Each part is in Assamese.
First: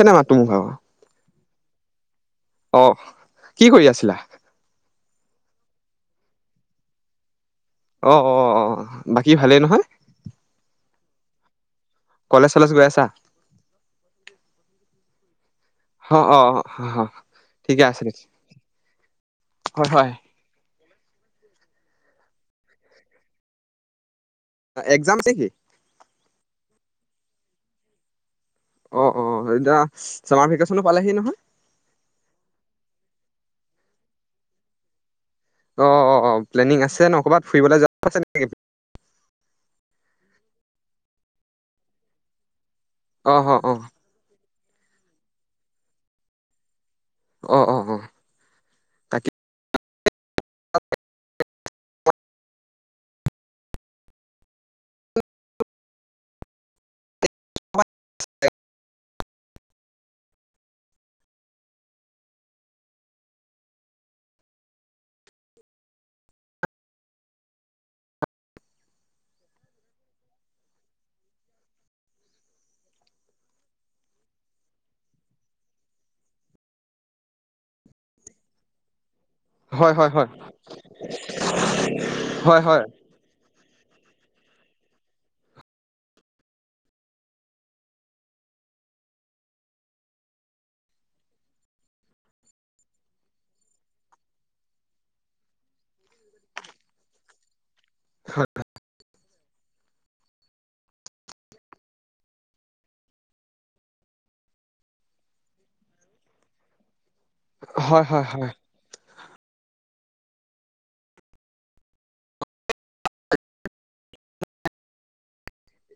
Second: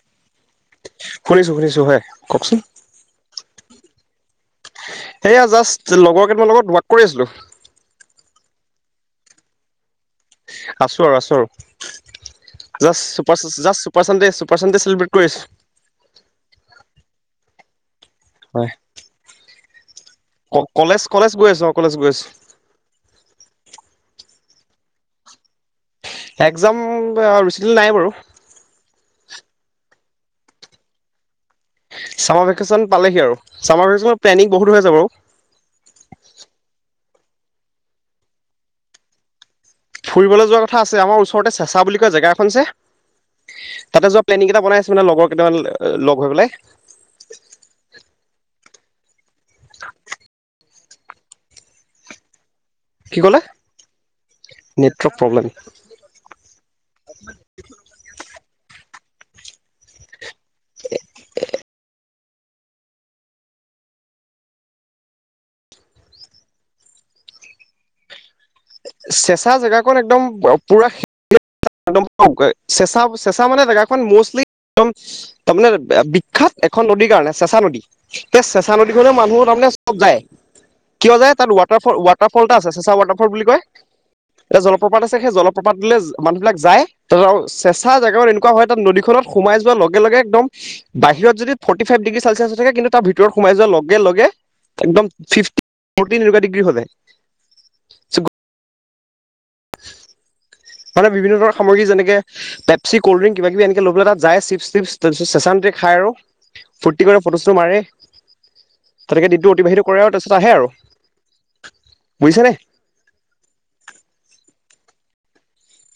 কেনেকে মাতু বাৰু শুনিছো শুনিছো হয় কওকচোন অ কি কৰি আছিলা সেয়া জাষ্ট লগৰ কেইামাৰ লগত ৱাক কৰি আছিলো অ অ অ বাকী ভালেই নহয় আছো আৰু আছো আৰু কলেজ চলেজ গৈ আছা? Just super super Sunday celebrity case অ অ অ ঠিকে আছিল হয় হয় হয় কলেজ কলেজ গৈ আছো অ কলেজ গৈ আছো এক্সাম চে কি? এক্জাম ৰুচিদিল নাই বাৰু অ অ এতিয়া চামাৰ ভেকেশচনো পালেহি নহয় চামাৰ ভেকেশচন পালেহি আৰু চাৰ ভেকেশ প্লেনিং বহুত হৈ আ বাৰু অ অ অ প্লেনিং আছে ন কবাত ফুৰিবলৈ য ফুৰিবলৈ যোৱাৰ কথা আছে আমাৰ ওচৰতে চেঁচা বুলি কয় জেগা এখনছে আহ অ অ এটা বনাই আছে মানে লগৰ কেইটামান লগ হৈ পেলাই অ অঁ অঁ অ কি ক'লে নেটৱৰ্ক প্ৰব্লেম এক [unintelligible] চেঁচা জেগাাকন একদম পুৰা একম চেঁচা চেঁচা মানে জেগাখন মষ্টলি একদম তাৰ মমানে বিখ্যাত এখন নদীৰ কাৰণে চেঁচা নদী সেই চেঁচা নদীখনে মানু তাৰে হয় চব হয় যায় হয়, কিয় যায় তাত ৱাটাৰল ৱাটাৰ ফল এটা হয় আছে হয়, চেচা ৱাটাৰ ফল বুলি কয় এতিয়া জলপ্ৰপাত আছে সেই জলপ্ৰপাত দে মানুহ বিিলাক যায় ত চেঁচা জোগাৰ এনেকুৱা হয় তাত নদীখনত সোমাই যোৱাৰ লগে লগে একদম বাহিৰত যদি ফৰ্টি ফাইভ ডিগ্ৰী চেলচিয়াছ থাকে কিন্তু তাৰ ভিতৰত সোমাই যোৱাৰ লগে লগে একদম ফিফট ফটিন এনেকুৱা ডিগ্ৰী হৈ যায় হয়। [inaudible] মানে বিভিন্ন ধৰণৰ সামগ্ৰী যেনেকে পেপচি, কলড্ৰিংক, কিবা কিবি এনেকে ল'বলৈ তাত যায় চিপচ তিপচ, তাৰপিছত চেচান খাই আৰু ফূৰ্তি কি কৰে ফটোচটো মাৰে। হয় হয় হয়। তনেকে দিনটো অতিবাহিত কৰে আৰু তাৰপিছত আহে আৰু। বুজিছা নে?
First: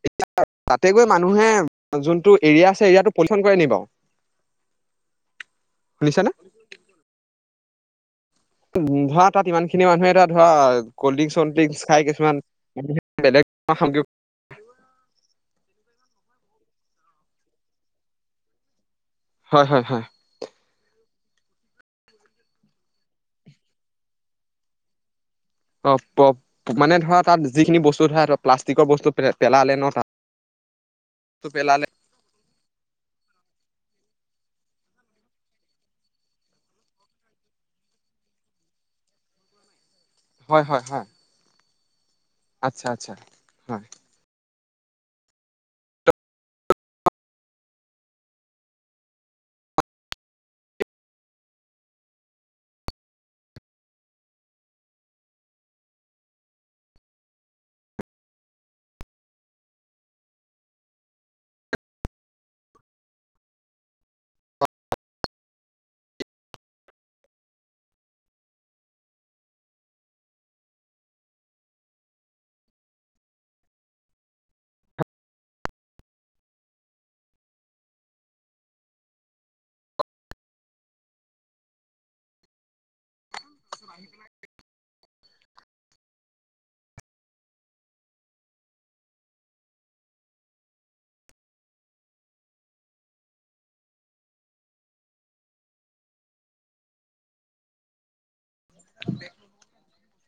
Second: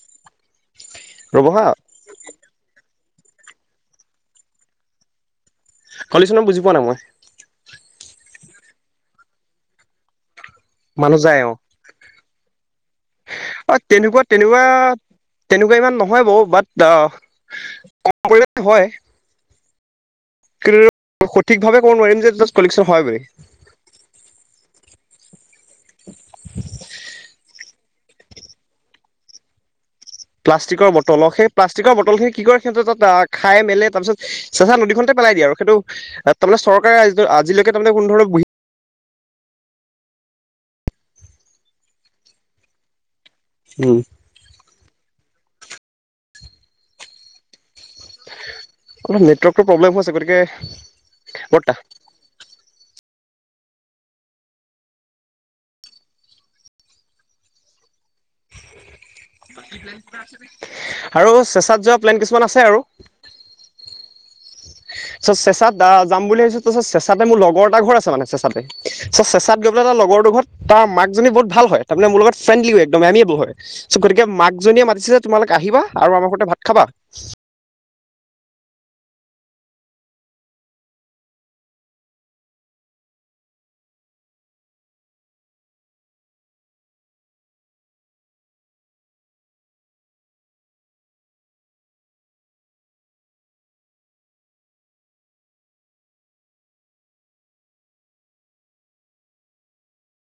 [inaudible] তাতে গৈ ৰ'ব মানুহে, হা যোনটো এৰিয়া আছে এৰিয়াতো [unintelligible] কৰেই নি বাৰু? শুনিছানে? কালিচনত বুজি পোৱা নাই মই। ধৰা তাত ইমান খিনি মানুহে এ তাত ধৰা মানুহ কল্ড যায় অ ড্ৰিংল্ডিং খাই কিছুমান বেলেগ অ' সামগ্ৰী তেনেকুৱা তেনেকুৱা তেনেকুৱা ইমান নহয় নহয় ব বাট অ' ক কৰিলে হয়। হয় হয় হয়। কিন্ত সঠিকভাৱে ক'ব নোৱাৰিম যোষ্ট [unintelligible] হয় বুলি। অ আৰু প্লাষ্টিকৰ বস্তু পেলালে ন প্লাষ্টিকৰ বটল অ', সেই পেলালে প্লাষ্টিকৰ বটল খিনি কি কৰে সিহঁতে তাত খাই মেলে তাৰপিছত, চেচা নদীখনতে পেলাই দিয়ে আৰু সেইটো তাৰমানে চৰকাৰে আজিলৈকে তাৰমানে কোন ধৰণৰ বহি হয় হয় হয়। আচ্ছা আচ্ছা। হয় উম। অলপ নেটৱৰ্কৰ প্ৰব্লেম হৈছে গতিকে। বৰ্তটা আৰু চেচাত যোৱা প্লেন কিছুমান আছে আৰু। চ' চেচাত আহ যাম বুলি ভাবিছ তি চেচাতে মোৰ লগৰ এটা ঘৰ আছে মানে চেচাতে চ চেচাত গলে তাৰ লগৰটোৰ ঘৰত তাৰ মাক জনী বহুত ভাল হয় তাৰমানানে মোৰ লগত ফ্ৰেণ্ডলি একদম আমিয় বু হয় চ' গতিকে মাক জনীয়ে মাতিছে যে তোমালোক আহিবা আৰু আমাৰ সৈতে ভাত খাবা। [inaudible] [inaudible]